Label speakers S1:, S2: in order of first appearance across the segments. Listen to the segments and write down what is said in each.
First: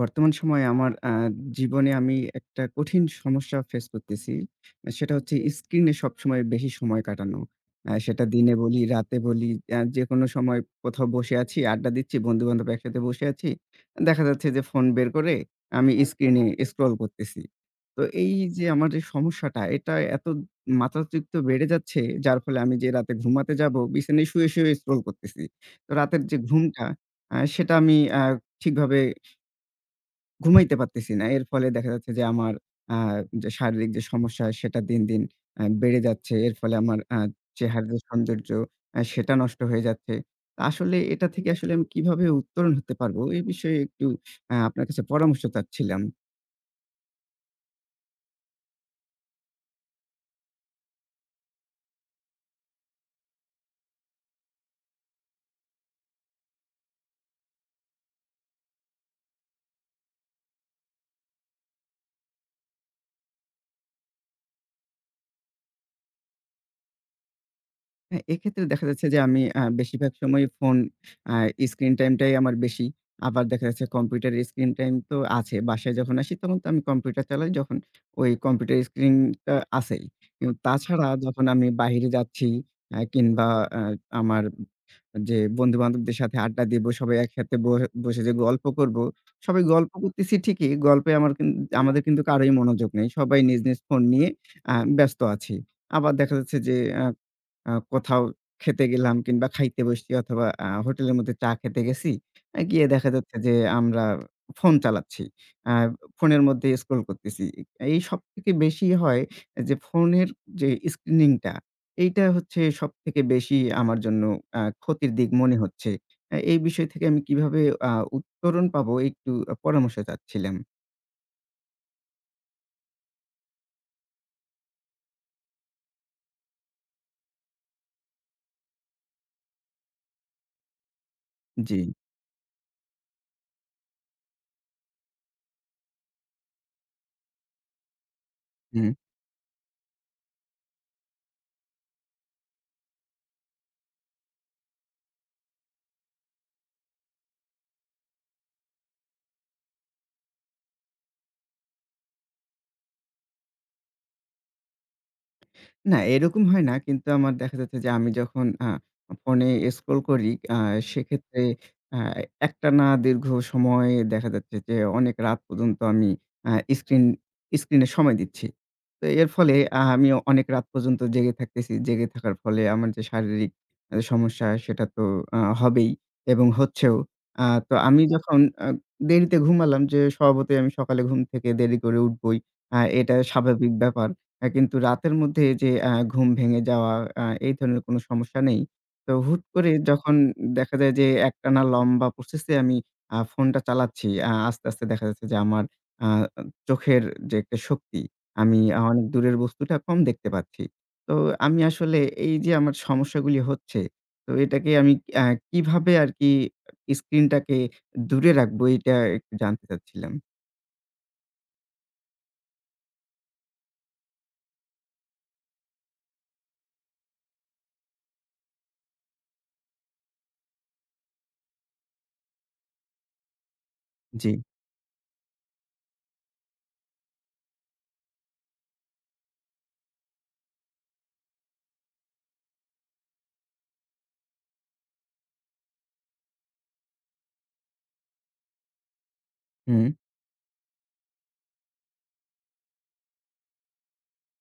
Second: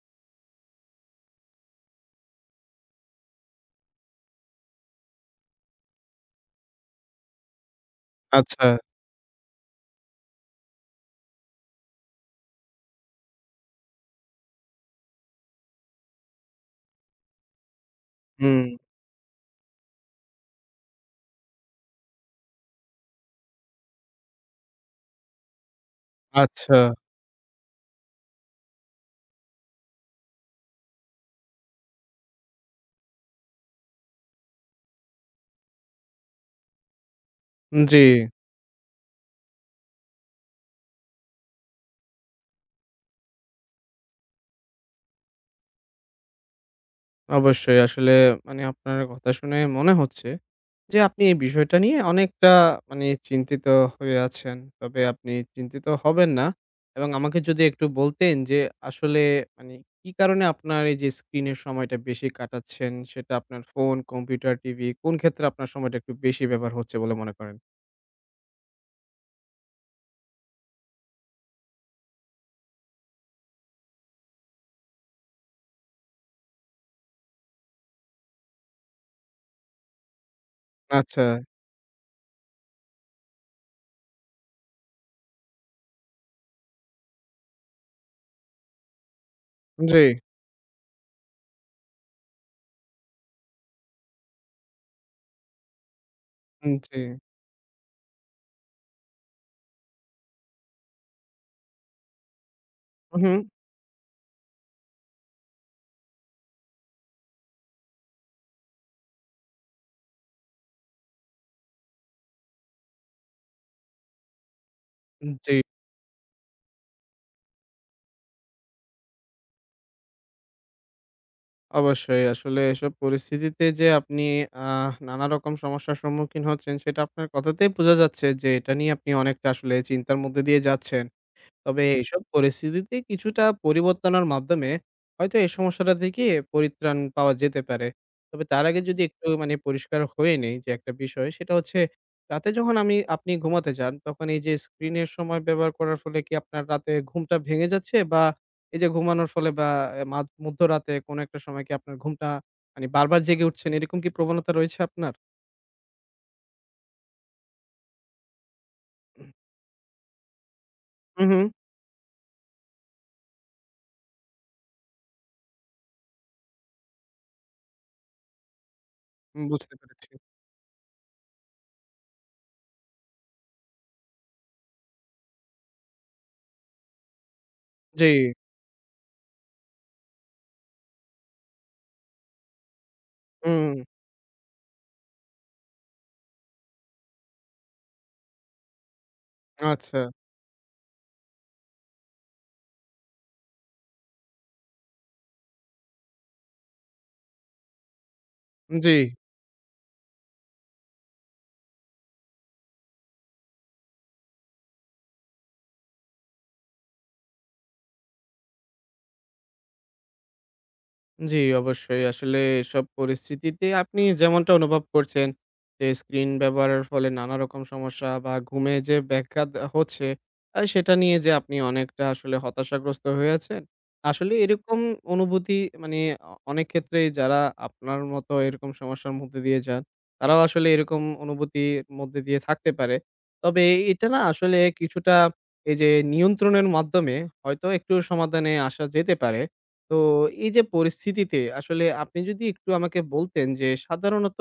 S1: বর্তমান সময়ে আমার, আ জীবনে আমি একটা কঠিন সমস্যা face করতেছি। সেটা হচ্ছে screen-এ সবসময় বেশি সময় কাটানো। অ্যা সেটা দিনে
S2: আচ্ছা।
S1: বলি, রাতে বলি, অ্যা যে কোনো সময় কোথাও বসে আছি, আড্ডা দিচ্ছি, বন্ধু-বান্ধব একসাথে বসে আছি। দেখা যাচ্ছে যে, phone বের করে আমি screen-এ scroll করতেছি। তো এইযে
S2: হুম।
S1: আমার যে সমস্যাটা এটা এতো মাত্রাতিরিক্ত বেড়ে যাচ্ছে, যার ফলে আমি যে রাতে ঘুমাতে যাবো বিছানায় শুয়ে, শুয়েও scroll করতেছি। তো রাতের যে ঘুমটা,
S2: আচ্ছা।
S1: আ সেটা আমি আ ঠিকভাবে ঘুমাইতে পারতেছি না। এর ফলে দেখা যাচ্ছে যে আমার, আ যে শারীরিক যে সমস্যা সেটা দিন, দিন আ বেড়ে যাচ্ছে। এর ফলে আমার আ
S2: উম
S1: চেহারার যে
S2: জ্বী।
S1: সৌন্দর্য, আ সেটা নষ্ট হয়ে যাচ্ছে। আসলে এটা থেকে আসলে আমি কিভাবে উত্তরণ হতে পারবো? বিষয়ে একটু আ আপনার কাছে পরামর্শ চাচ্ছিলাম।
S2: অবশ্যই, আসলে মানে আপনার কথা শুনেই মনে হচ্ছে, যে আপনি এ বিষয়টা নিয়ে অনেকটা মানে চিন্তিত হয়ে আছেন। তবে আপনি চিন্তিত হবেন না এবং আমাকে যদি একটু বলতেন যে, আসলে মানে কি কারণে আপনার এইযে স্ক্রিনের সময়টা বেশি কাটাচ্ছেন? সেটা আপনার phone, computer, TV কোন ক্ষেত্রে আপনার সময়টা একটু বেশি ব্যবহার হচ্ছে বলে মনে করেন?
S1: হ্যাঁ, এক্ষেত্রে দেখা যাচ্ছে যে আমি আ বেশিরভাগ সময় phone আ screen time টাই আমার বেশি। আবার দেখা যাচ্ছে computer screen time তো আছে, বাসায় যখন আসি তখন তো আমি computer চালাই যখন, ওই computer screen টা আছেই। কিন্তু তাছাড়া
S2: আচ্ছা।
S1: যখন আমি বাহিরে যাচ্ছি, অ্যা কিংবা অ্যা আমার যে বন্ধু-বান্ধবদের সাথে আড্ডা দিবো, সবাই একসাথে বস বসে যে গল্প করবো, সবাই গল্প
S2: জ্বী।
S1: করতেছি ঠিকই, গল্পে আমার কিন আমাদের কিন্তু কারোই মনোযোগ নাই, সবাই নিজ, নিজ phone নিয়ে, আ ব্যস্ত আছি। আবার দেখা যাচ্ছে
S2: উম
S1: যে
S2: জ্বী।
S1: অ্যা আ কোথাও খেতে গেলাম কিংবা খাইতে বসছি অথবা আ hotel-এর মধ্যে চা খেতে গেছি। আ গিয়ে দেখা যাচ্ছে
S2: উহুম।
S1: যে আমরা phone চালাচ্ছি, আ phone-এর মধ্যেই scroll করতেছি। এই সব থেকে বেশি হয় যে phone-এর যে screening টা, এইটা হচ্ছে সব থেকে বেশি আমার জন্য আ ক্ষতির দিক
S2: উম
S1: মনে
S2: জ্বী।
S1: হচ্ছে। আ এই বিষয় থেকে আমি কিভাবে আ উত্তরণ পাবো? একটু পরামর্শ চাচ্ছিলাম।
S2: অবশ্যই। আসলে এসব পরিস্থিতিতে যে আপনি আহ নানারকম সমস্যার সম্মুখীন হচ্ছেন সেটা আপনার কথাতেই বোঝা যাচ্ছে যে, এটা নিয়ে আপনি অনেকটা আসলে চিন্তার মধ্যে দিয়ে যাচ্ছেন। তবে
S1: জ্বি।
S2: এইসব পরিস্থিতিতে কিছুটা পরিবর্তনের মাধ্যমে, হয়তো এই সমস্যাটা থেকে পরিত্রাণ পাওয়া যেতে পারে। তবে তার আগে
S1: হুম।
S2: যদি একটু মানে পরিষ্কার হয়ে নেই যে একটা বিষয়, সেটা হচ্ছে, রাতে যখন আমি আপনি ঘুমাতে যান তখন এই যে screen-এর সময় ব্যবহার করার ফলে কি আপনার রাতে ঘুমটা ভেঙে যাচ্ছে বা এই যে ঘুমানোর ফলে বা এ মাধ মধ্যরাতে কোন একটা সময়ে কি আপনার ঘুমটা মানে বারবার জেগে উঠছেন, এরকম কি প্রবণতা রয়েছে আপনার?
S1: না, এরকম হয় না, কিন্তু আমার দেখা যাচ্ছে যে আমি যখন আ phone-এ scroll করি আ
S2: হুম,
S1: সেক্ষেত্রে
S2: হুম।
S1: আ একটানা দীর্ঘ সময়ে দেখা যাচ্ছে যে অনেক রাত পর্যন্ত আমি আ screen screen-এ সময় দিচ্ছি। তো এর
S2: হুম,
S1: ফলে
S2: বুঝতে
S1: আ
S2: পেরেছি।
S1: আমি অনেক রাত পর্যন্ত জেগে থাকতেছি। জেগে থাকার ফলে আমার যে শারীরিক আ সমস্যা সেটা তো আ হবেই এবং হচ্ছেও। আ তো আমি
S2: জ্বি।
S1: যখন অ দেরিতে ঘুমালাম যে স্বভাবতই আমি সকালে ঘুম থেকে দেরি করে উঠবোই, আ এটা স্বাভাবিক
S2: হুম।
S1: ব্যাপার। এ কিন্তু রাতের মধ্যে যে আ ঘুম ভেঙে যাওয়া, আ এই ধরনের কোন সমস্যা নেই। তো হুট করে
S2: আচ্ছা।
S1: যখন দেখা যায় যে একটানা লম্বা প্রসেস এ আমি আ phone টা চালাচ্ছি। আ আস্তে, আস্তে দেখা যাচ্ছে যে আমার আ চোখের যে একটা শক্তি, আমি অনেক
S2: জ্বি।
S1: দূরের বস্তুটা কম দেখতে পাচ্ছি। তো আমি আসলে এই যে আমার সমস্যাগুলি হচ্ছে, তো এটাকে আমি কি আ কিভাবে আর কি screen টাকে দূরে রাখবো এইটা একটু জানতে চাচ্ছিলাম।
S2: জি, অবশ্যই। আসলে এসব পরিস্থিতিতে আপনি যেমনটা অনুভব করছেন যে screen ব্যবহারের ফলে নানারকম সমস্যা বা ঘুমে যে ব্যঘাত আ হচ্ছে আ সেটা নিয়ে যে আপনি অনেকটা আসলে হতাশাগ্রস্ত হয়ে আছেন।
S1: জি।
S2: আসলে এরকম অনুভূতি মানে অ অনেক ক্ষেত্রেই যারা আপনার মতো এরকম সমস্যার মধ্য দিয়ে যান তারাও আসলে এরকম অনুভূতির মধ্য দিয়ে থাকতে পারে। তবে এ এটা না আসলে কিছুটা এই যে নিয়ন্ত্রণের মাধ্যমে হয়তো একটু সমাধানে আসা যেতে পারে।
S1: হুম।
S2: তো এই যে পরিস্থিতিতে আসলে আপনি যদি একটু আমাকে বলতেন যে সাধারণত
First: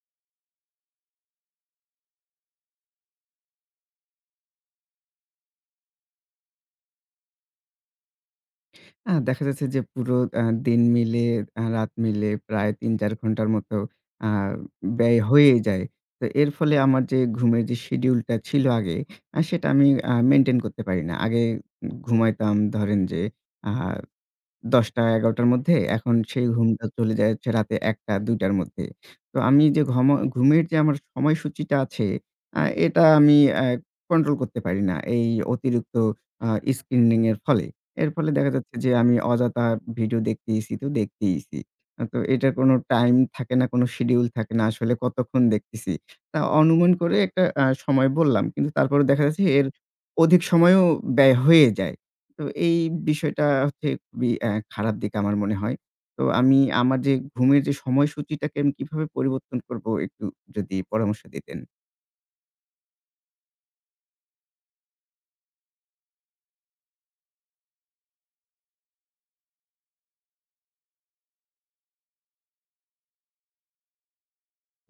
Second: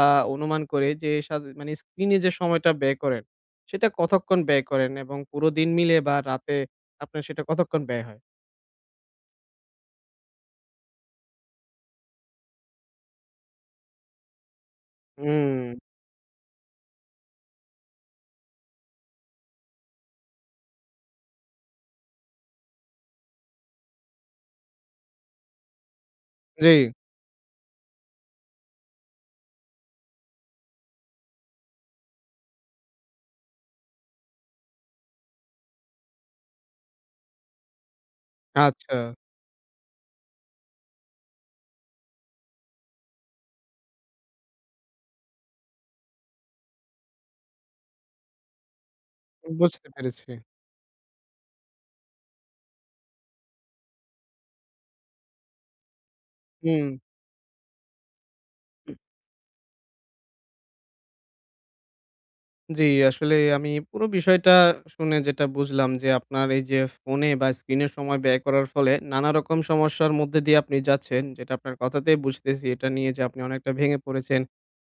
S2: আ অনুমান করে যে সা মানে screen-এ যে সময়টা ব্যয় করেন সেটা কতক্ষণ ব্যয় করেন এবং পুরো দিন মিলে বা রাতে আপনে সেটা কতক্ষণ ব্যয় হয়?
S1: আ দেখা যাচ্ছে যে পুরো আ দিন মিলে, আ রাত মিলে প্রায় ৩-৪ ঘণ্টার মতো আ ব্যয় হয়েই
S2: হুম।
S1: যায়। তো এর ফলে আমার যে ঘুমের যে schedule-টা ছিল আগে আ সেটা আমি আ maintain করতে পারি না। আগে উম ঘুমাইতাম ধরেন যে আ ১০:০০ টা ১১:০০ টার মধ্যে, এখন সেই ঘুমটা
S2: জি।
S1: চলে যাচ্ছে রাতে ১:০০ টা ২:০০ টার মধ্যে। তো আমি যে ঘম ঘুমের যে আমার সময়সূচিটা আছে আ এটা আমি আ control করতে পারি না এই অতিরিক্ত আ screening-এর ফলে। এর ফলে দেখা যাচ্ছে যে
S2: আচ্ছা।
S1: আমি অযথা video দেখতেছি তো দেখতেছি। তো এটার কোন time থাকে না, কোন schedule থাকে না আসলে কতক্ষণ দেখতেছি। আ অনুমান করে একটা আ সময় বললাম কিন্তু তারপরেও দেখা যাচ্ছে এর
S2: বুঝতে পেরেছি।
S1: অধিক সময়ও ব্যয় হয়েই যায়। তো এই বিষয়টা হচ্ছে খুবই আ খারাপ দিক আমার মনে হয়। তো আমি আমার
S2: হুম।
S1: যে ঘুমের যে সময়সূচিটাকে আমি কিভাবে পরিবর্তন করব একটু যদি পরামর্শ দিতেন।
S2: জি, আসলে আমি পুরো বিষয়টা শুনে যেটা বুঝলাম, যে আপনার এইযে phone এ বা screen এ সময় ব্যয় করার ফলে নানারকম সমস্যার মধ্য দিয়ে আপনি যাচ্ছেন। যেটা আপনার কথাতেই বুঝতেছি এটা নিয়ে যে আপনি অনেকটা ভেঙে পড়েছেন।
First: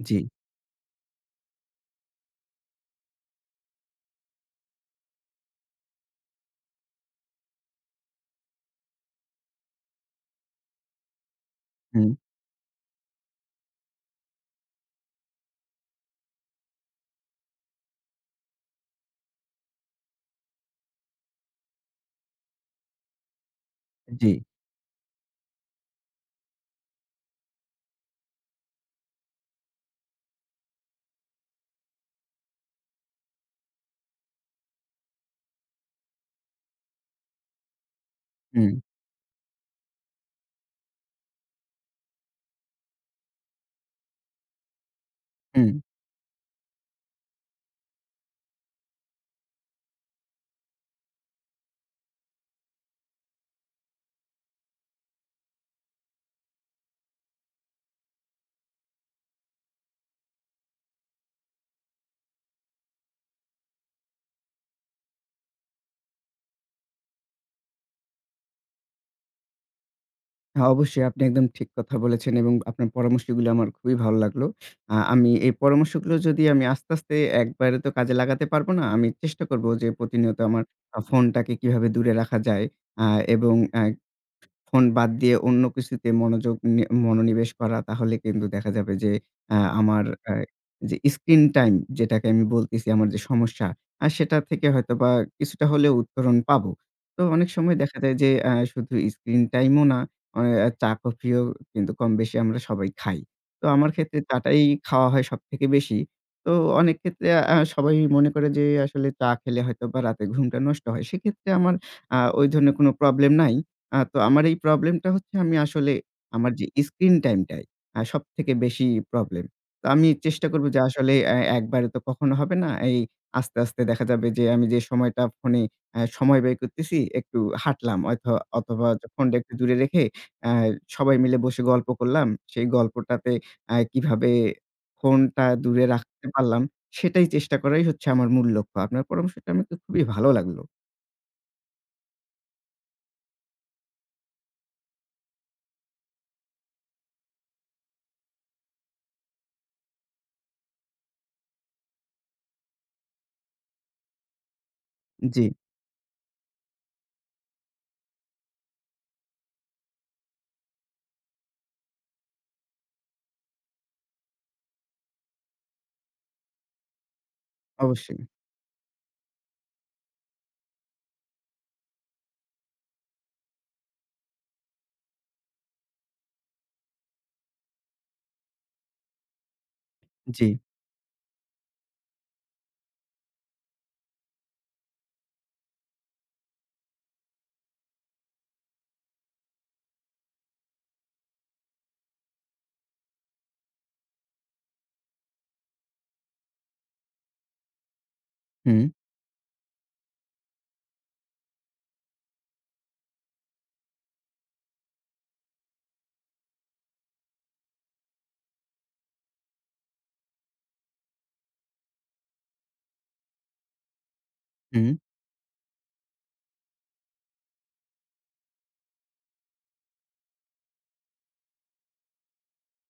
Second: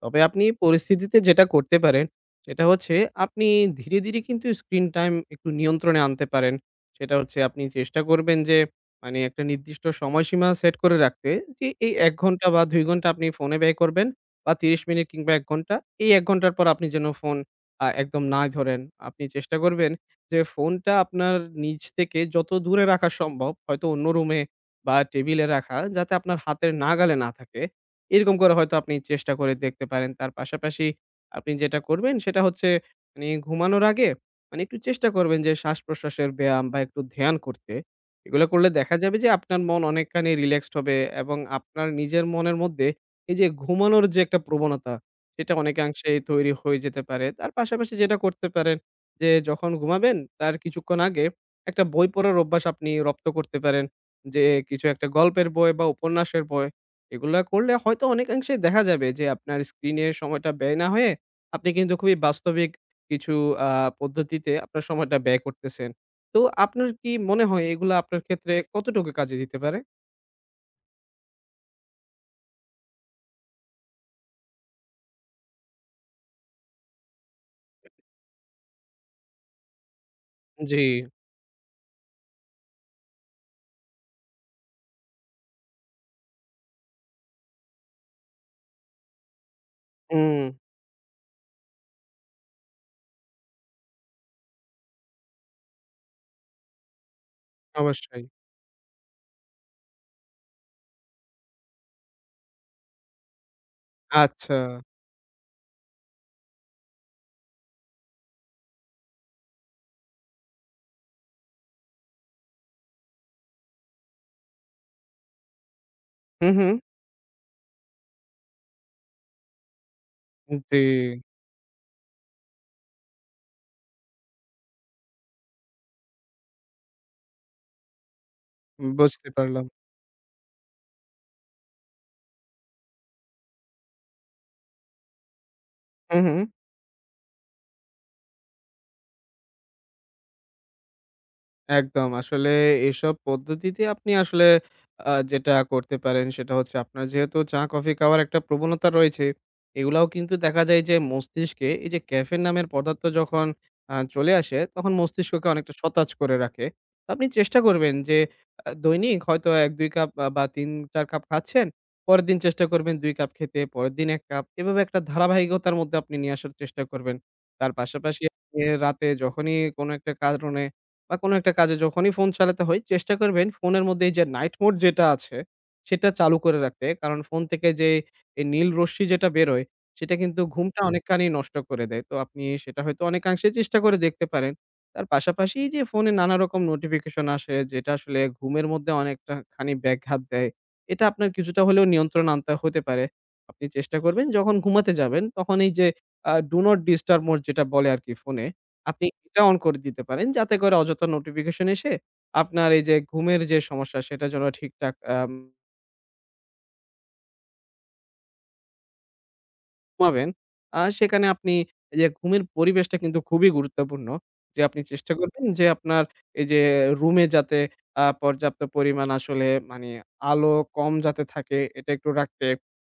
S2: তবে
S1: জ্বি।
S2: আপনি এই পরিস্থিতিতে যেটা করতে পারেন, সেটা হচ্ছে আপনি ধীরে, ধীরে কিন্তু screen time একটু নিয়ন্ত্রণে আনতে পারেন। সেটা হচ্ছে আপনি চেষ্টা করবেন যে মানে একটা নির্দিষ্ট সময়সীমা set করে রাখতে। যে এই
S1: হুম।
S2: ১ ঘণ্টা বা ২ ঘণ্টা আপনি phone এ ব্যয় করবেন বা ৩০ মিনিট কিংবা ১ ঘণ্টা। এই ১ ঘণ্টার পর আপনি যেন phone আ একদম নাই ধরেন। আপনি চেষ্টা করবেন যে phone টা আপনার নিজ থেকে যত দূরে রাখা সম্ভব হয়তো অন্য রুমে
S1: জ্বি।
S2: বা table এ রাখা। যাতে আপনার হাতের নাগালে না থাকে। এরকম করে হয়তো আপনি চেষ্টা করে দেখতে পারেন। তার পাশাপাশি আপনি যেটা করবেন, সেটা হচ্ছে মানি ঘুমানোর আগে মানি একটু চেষ্টা করবেন যে শ্বাস-প্রশ্বাসের ব্যায়াম বা একটু ধ্যান করতে। এগুলা করলে
S1: হুম।
S2: দেখা যাবে যে আপনার মন অনেকখানি relaxed হবে এবং আপনার নিজের মনের মধ্যে এইযে ঘুমানোর যে একটা প্রবণতা সেটা
S1: হুম।
S2: অনেকাংশেই তৈরি হয়ে যেতে পারে। তার পাশাপাশি যেটা করতে পারেন যে যখন ঘুমাবেন তার কিছুক্ষণ আগে, একটা বই পড়ার অভ্যাস আপনি রপ্ত করতে পারেন। যে কিছু একটা গল্পের বই বা উপন্যাসের বই। এগুলা করলে হয়তো অনেকাংশে দেখা যাবে যে আপনার স্ক্রিনের সময়টা ব্যয় না হয়ে, আপনি কিন্তু খুবই বাস্তবিক কিছু আ পদ্ধতিতে আপনার সময়টা ব্যয় করতেছেন। তো আপনার কি মনে হয় এগুলা আপনার ক্ষেত্রে কতটুকু কাজে দিতে পারে?
S1: হ্যাঁ, অবশ্যই আপনি একদম ঠিক কথা বলেছেন এবং আপনার পরামর্শগুলো আমার খুবই ভালো লাগলো। আ আমি এই পরামর্শগুলো যদি আমি আস্তে, আস্তে, একবারে তো কাজে লাগাতে পারবো না। আমি চেষ্টা করব যে প্রতিনিয়ত আমার
S2: জি।
S1: আ ফোনটাকে কিভাবে দূরে রাখা যায়, অ্যা এবং, অ্যা ফোন বাদ দিয়ে অন্য কিছুতে মনোযোগ নি মনোনিবেশ করা। তাহলে কিন্তু দেখা যাবে যে, অ্যা আমার, অ্যা
S2: হুম।
S1: যে স্ক্রিন টাইম যেটাকে আমি বলতেছি আমার যে সমস্যা, আর সেটা থেকে হয়তোবা কিছুটা হলেও উত্তরণ পাবো। তো অনেক সময় দেখা যায়
S2: অবশ্যই।
S1: যে, অ্যা শুধু স্ক্রিন টাইমও না, ও চা কফিও কিন্তু কম বেশি আমরা সবাই খাই। তো আমার ক্ষেত্রে চা-টাই
S2: আচ্ছা।
S1: খাওয়া হয় সবথেকে বেশি। তো অনেক ক্ষেত্রে, অ্যা সবাই মনে করে যে আসলে চা খেলে হয়তোবা রাতের ঘুমটা নষ্ট হয়। সেক্ষেত্রে আমার, অ্যা ওই ধরনের কোন problem নাই। অ্যা তো আমার এই problem-টা হচ্ছে আমি আসলে
S2: হুম,
S1: আমার যে
S2: হুম।
S1: স্ক্রিন টাইমটাই, হ্যাঁ, সবথেকে বেশি problem। তো আমি চেষ্টা করব
S2: জি।
S1: যে আসলে, আ অ্যা একবারে তো কখনো হবে না। এই আস্তে, আস্তে দেখা যাবে যে আমি যে সময়টা ফোনে, অ্যা সময় ব্যয় করতেছি একটু হাঁটলাম হয়তো অথবা
S2: বুঝতে
S1: ফোনটা একটু
S2: পারলাম।
S1: দূরে রেখে, অ্যা সবাই মিলে বসে গল্প করলাম। সেই গল্পটাতে, অ্যা কিভাবে ফোনটা দূরে
S2: হুম,
S1: রাখতে
S2: হুম।
S1: পারলাম সেটাই চেষ্টা করাই হচ্ছে আমার মূল লক্ষ্য। আপনার পরামর্শটা আমাকে খুবই ভালো লাগলো।
S2: একদম। আসলে এইসব পদ্ধতিতে আপনি আসলে আ যেটা করতে পারেন সেটা হচ্ছে আপনার যেহেতু চা-কফি খাওয়ার একটা প্রবণতা রয়েছে। এগুলাও কিন্তু দেখা যায় যে মস্তিষ্কে এইযে ক্যাফেন নামের পদার্থ যখন আ চলে আসে তখন মস্তিষ্ককে
S1: জি।
S2: অনেকটা সতেজ করে রাখে। আপনি চেষ্টা করবেন যে আ দৈনিক হয়তো ১-২ কাপ বা ৩-৪ কাপ খাচ্ছেন। পরের দিন চেষ্টা করবেন ২ কাপ খেতে। পরের দিন ১ কাপ। এভাবে একটা ধারাবাহিকতার মধ্যে আপনি নিয়ে আসার চেষ্টা করবেন। তার পাশাপাশি
S1: অবশ্যই।
S2: রাতে যখনই কোনো একটা কারণে বা কোনো একটা কাজে যখনই ফোন চালাতে হয়, চেষ্টা করবেন ফোনের মধ্যে এই যে নাইট মোড যেটা আছে সেটা চালু করে রাখতে। কারণ ফোন থেকে যে এই নীল রশ্মি যেটা বেরোয় সেটা কিন্তু
S1: জি।
S2: ঘুমটা অনেকখানি নষ্ট করে দেয়। তো আপনি সেটা হয়তো অনেকাংশে চেষ্টা করে দেখতে পারেন। তার পাশাপাশি এই যে ফোনে নানারকম নোটিফিকেশন আসে যেটা আসলে ঘুমের মধ্যে অনেকটাখানি ব্যঘাত দেয়। এটা আপনার কিছুটা হলেও নিয়ন্ত্রণে আনতে হতে পারে। আপনি চেষ্টা করবেন যখন ঘুমাতে যাবেন তখন এই যে Do not disturb mode যেটা বলে আরকি ফোনে,
S1: হুম।
S2: আপনি এটা on করে দিতে পারেন যাতে করে অযথা নোটিফিকেশন এসে আপনার এইযে ঘুমের যে সমস্যা সেটা যেন ঠিকঠাক আম ঘুমাবেন আর সেখানে আপনি এইযে ঘুমের পরিবেশটা কিন্তু খুবই গুরুত্বপূর্ণ। যে আপনি
S1: হুম।
S2: চেষ্টা করবেন যে আপনার এইযে রুমে যাতে আ পর্যাপ্ত পরিমাণ আসলে মানে আলো কম যাতে থাকে এটা একটু রাখতে।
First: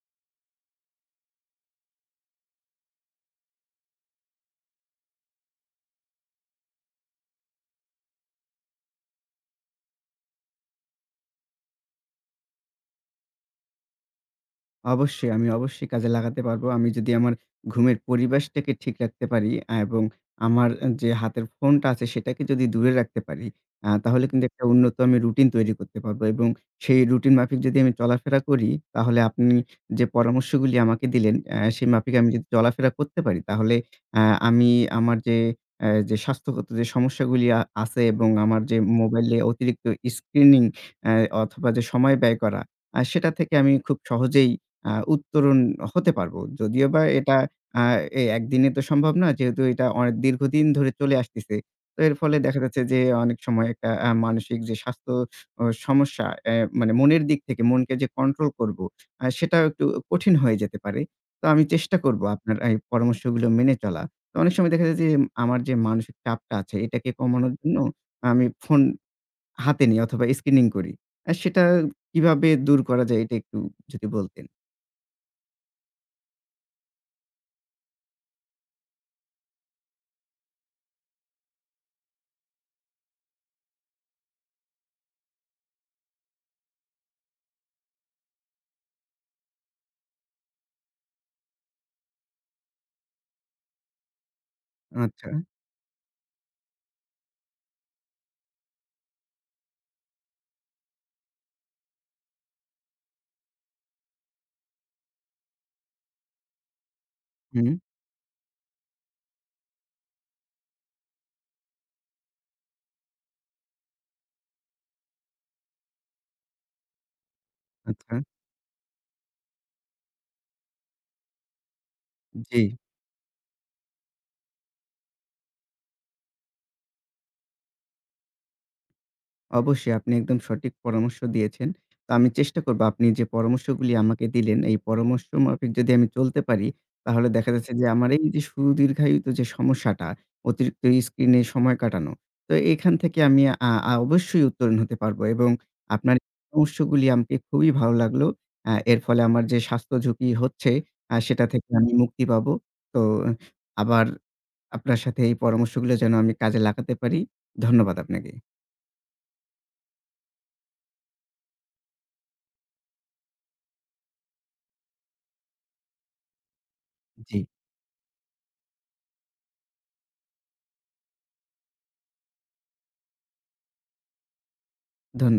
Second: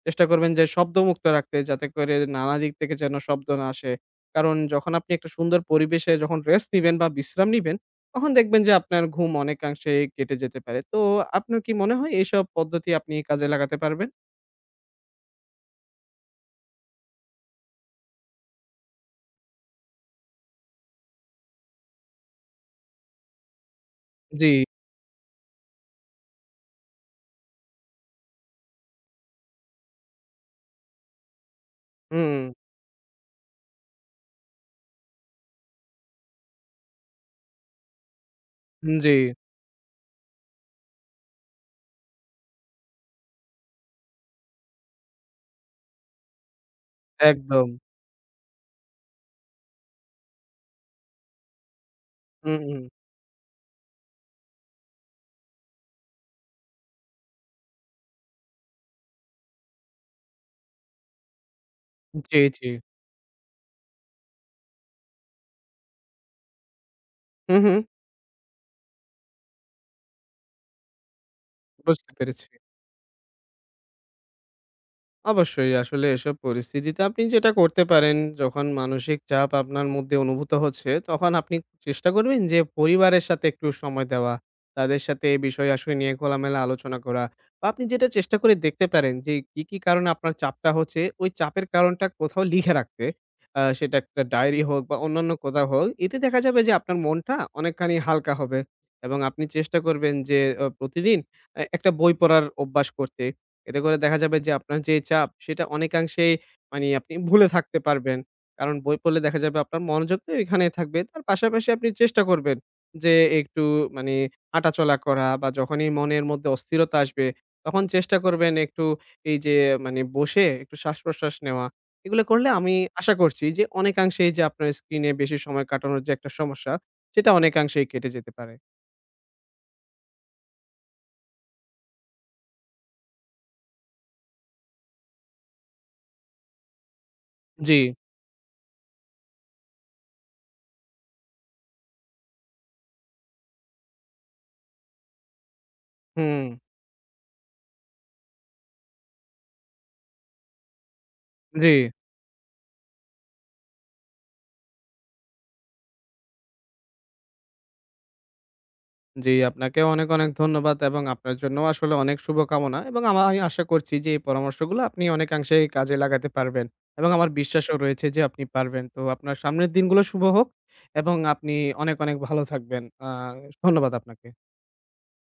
S2: চেষ্টা করবেন যে শব্দমুক্ত রাখতে যাতে করে নানা দিক থেকে যেন শব্দ না আসে। কারণ যখন আপনি একটা সুন্দর পরিবেশে যখন rest নিবেন বা বিশ্রাম নিবেন তখন দেখবেন যে আপনার ঘুম অনেকাংশে কেটে যেতে পারে। তো আপনার কি মনে হয় এইসব পদ্ধতি আপনি কাজে লাগাতে পারবেন?
S1: অবশ্যই। আমি অবশ্যই কাজে লাগাতে পারবো। আমি যদি আমার ঘুমের পরিবেশটাকে ঠিক রাখতে পারি অ্যা এবং আমার যে হাতের ফোনটা আছে সেটাকে যদি দূরে রাখতে পারি, আ তাহলে কিন্তু
S2: জি।
S1: একটা উন্নত আমি routine তৈরি করতে পারবো এবং সেই routine মাফিক যদি আমি চলাফেরা করি, তাহলে আপনি যে পরামর্শগুলি আমাকে দিলেন, অ্যা সে মাফিক আমি যদি
S2: হুম।
S1: চলাফেরা করতে পারি তাহলে, অ্যা আমি আমার যে, অ্যা যে স্বাস্থ্যগত যে সমস্যাগুলি আ আছে এবং আমার যে
S2: হুম, জি।
S1: মোবাইলে অতিরিক্ত screening, অ্যা অথবা যে সময় ব্যয় করা। আ সেটা থেকে আমি খুব সহজেই, অ্যা উত্তরণ হতে পারবো। যদিওবা এটা,
S2: একদম।
S1: অ্যা এ একদিনে তো সম্ভব নয়। যেহেতু এটা অয়ে দীর্ঘদিন ধরে চলে আসতেছে। তো এর ফলে
S2: হুম,
S1: দেখা
S2: হুম।
S1: যাচ্ছে যে অনেক সময় একটা, অ্যা মানসিক যে স্বাস্থ্য ও সমস্যা, অ্যা মানে মনের দিক থেকে, মনকে যে control করবো, অ্যা সেটা একটু কঠিন হয়ে যেতে পারে। তো আমি চেষ্টা করবো
S2: জি,
S1: আপনার
S2: জি।
S1: এই পরামর্শগুলো মেনে চলা। তো অনেক সময় দেখা যায় যে, আমার যে মানসিক চাপটা আছে এটাকে কমানোর
S2: হু,
S1: জন্য
S2: হু।
S1: আমি ফোন হাতে নিই অথবা screening করি। আ সেটা
S2: বুঝতে পেরেছি।
S1: কিভাবে দূর করা যায়? এটা একটু যদি বলতেন।
S2: অবশ্যই আসলে এসব পরিস্থিতিতে আপনি যেটা করতে পারেন। যখন মানসিক চাপ আপনার মধ্যে অনুভূত হচ্ছে তখন আপনি চেষ্টা করবেন যে পরিবারের সাথে একটু সময় দেওয়া। তাদের সাথে এ বিষয়-আসয় নিয়ে খোলামেলা আলোচনা করা বা আপনি যেটা চেষ্টা করে দেখতে পারেন যে কি, কি, কারণে আপনার চাপটা হচ্ছে ওই চাপের কারণটা কোথাও লিখে রাখতে। আ সেটা একটা ডায়েরি হোক বা
S1: আচ্ছা।
S2: অন্যান্য কোথাও হোক। এতে দেখা যাবে যে আপনার মনটা অনেকখানি হালকা হবে এবং আপনি চেষ্টা করবেন যে অ প্রতিদিন এ্যা একটা বই পড়ার অভ্যাস করতে। এতে করে দেখা যাবে যে আপনার যে চাপ সেটা অনেকাংশে মানে আপনি ভুলে থাকতে
S1: হুম।
S2: পারবেন। কারণ বই পড়লে দেখা যাবে আপনার মনোযোগ তো এইখানেই থাকবে। তার পাশাপাশি আপনি চেষ্টা করবেন যে একটু মানে হাঁটাচলা করা বা যখনই মনের মধ্যে অস্থিরতা আসবে তখন চেষ্টা
S1: আচ্ছা।
S2: করবেন একটু এই যে মানে বসে একটু শ্বাস প্রশ্বাস নেওয়া। এগুলো করলে
S1: জি।
S2: আমি আশা করছি যে অনেকাংশে এই যে আপনার স্ক্রিনে বেশি সময় কাটানোর যে একটা সমস্যা সেটা অনেকাংশে কেটে যেতে পারে।
S1: অবশ্যই আপনি একদম সঠিক পরামর্শ দিয়েছেন। তা আমি চেষ্টা করব আপনি যে, পরামর্শগুলি আমাকে দিলেন এই পরামর্শ মাফিক যদি আমি চলতে পারি। তাহলে দেখা যাচ্ছে যে
S2: জি।
S1: আমার এই যে সুদীর্ঘায়িত যে সমস্যাটা, অতিরিক্ত স্ক্রিনে সময় কাটানো, তো এখান থেকে আমি, আ আ অবশ্যই উত্তরণ হতে পারবো এবং আপনার [unintelligible]
S2: হুম।
S1: পরামর্শগুলি আমাকে খুবই ভালো লাগলো। অ্যা এর ফলে আমার যে স্বাস্থ্যঝুঁকি হচ্ছে, আ সেটা থেকে
S2: জি।
S1: আমি মুক্তি পাবো। তো আবার আপনার সাথে এই পরামর্শগুলো যেন আমি কাজে লাগাতে পারি। ধন্যবাদ আপনাকে।
S2: জি, আপনাকে অনেক, অনেক, ধন্যবাদ এবং আপনার জন্যও আসলে অনেক শুভকামনা এবং আমা আমি আশা করছি যে এই পরামর্শগুলো আপনি অনেকাংশে কাজে লাগাতে পারবেন এবং আমার
S1: জি।
S2: বিশ্বাসও রয়েছে যে আপনি পারবেন। তো আপনার সামনের দিনগুলো শুভ হোক এবং আপনি অনেক অনেক ভালো থাকবেন। আ ধন্যবাদ আপনাকে।
S1: ধন্য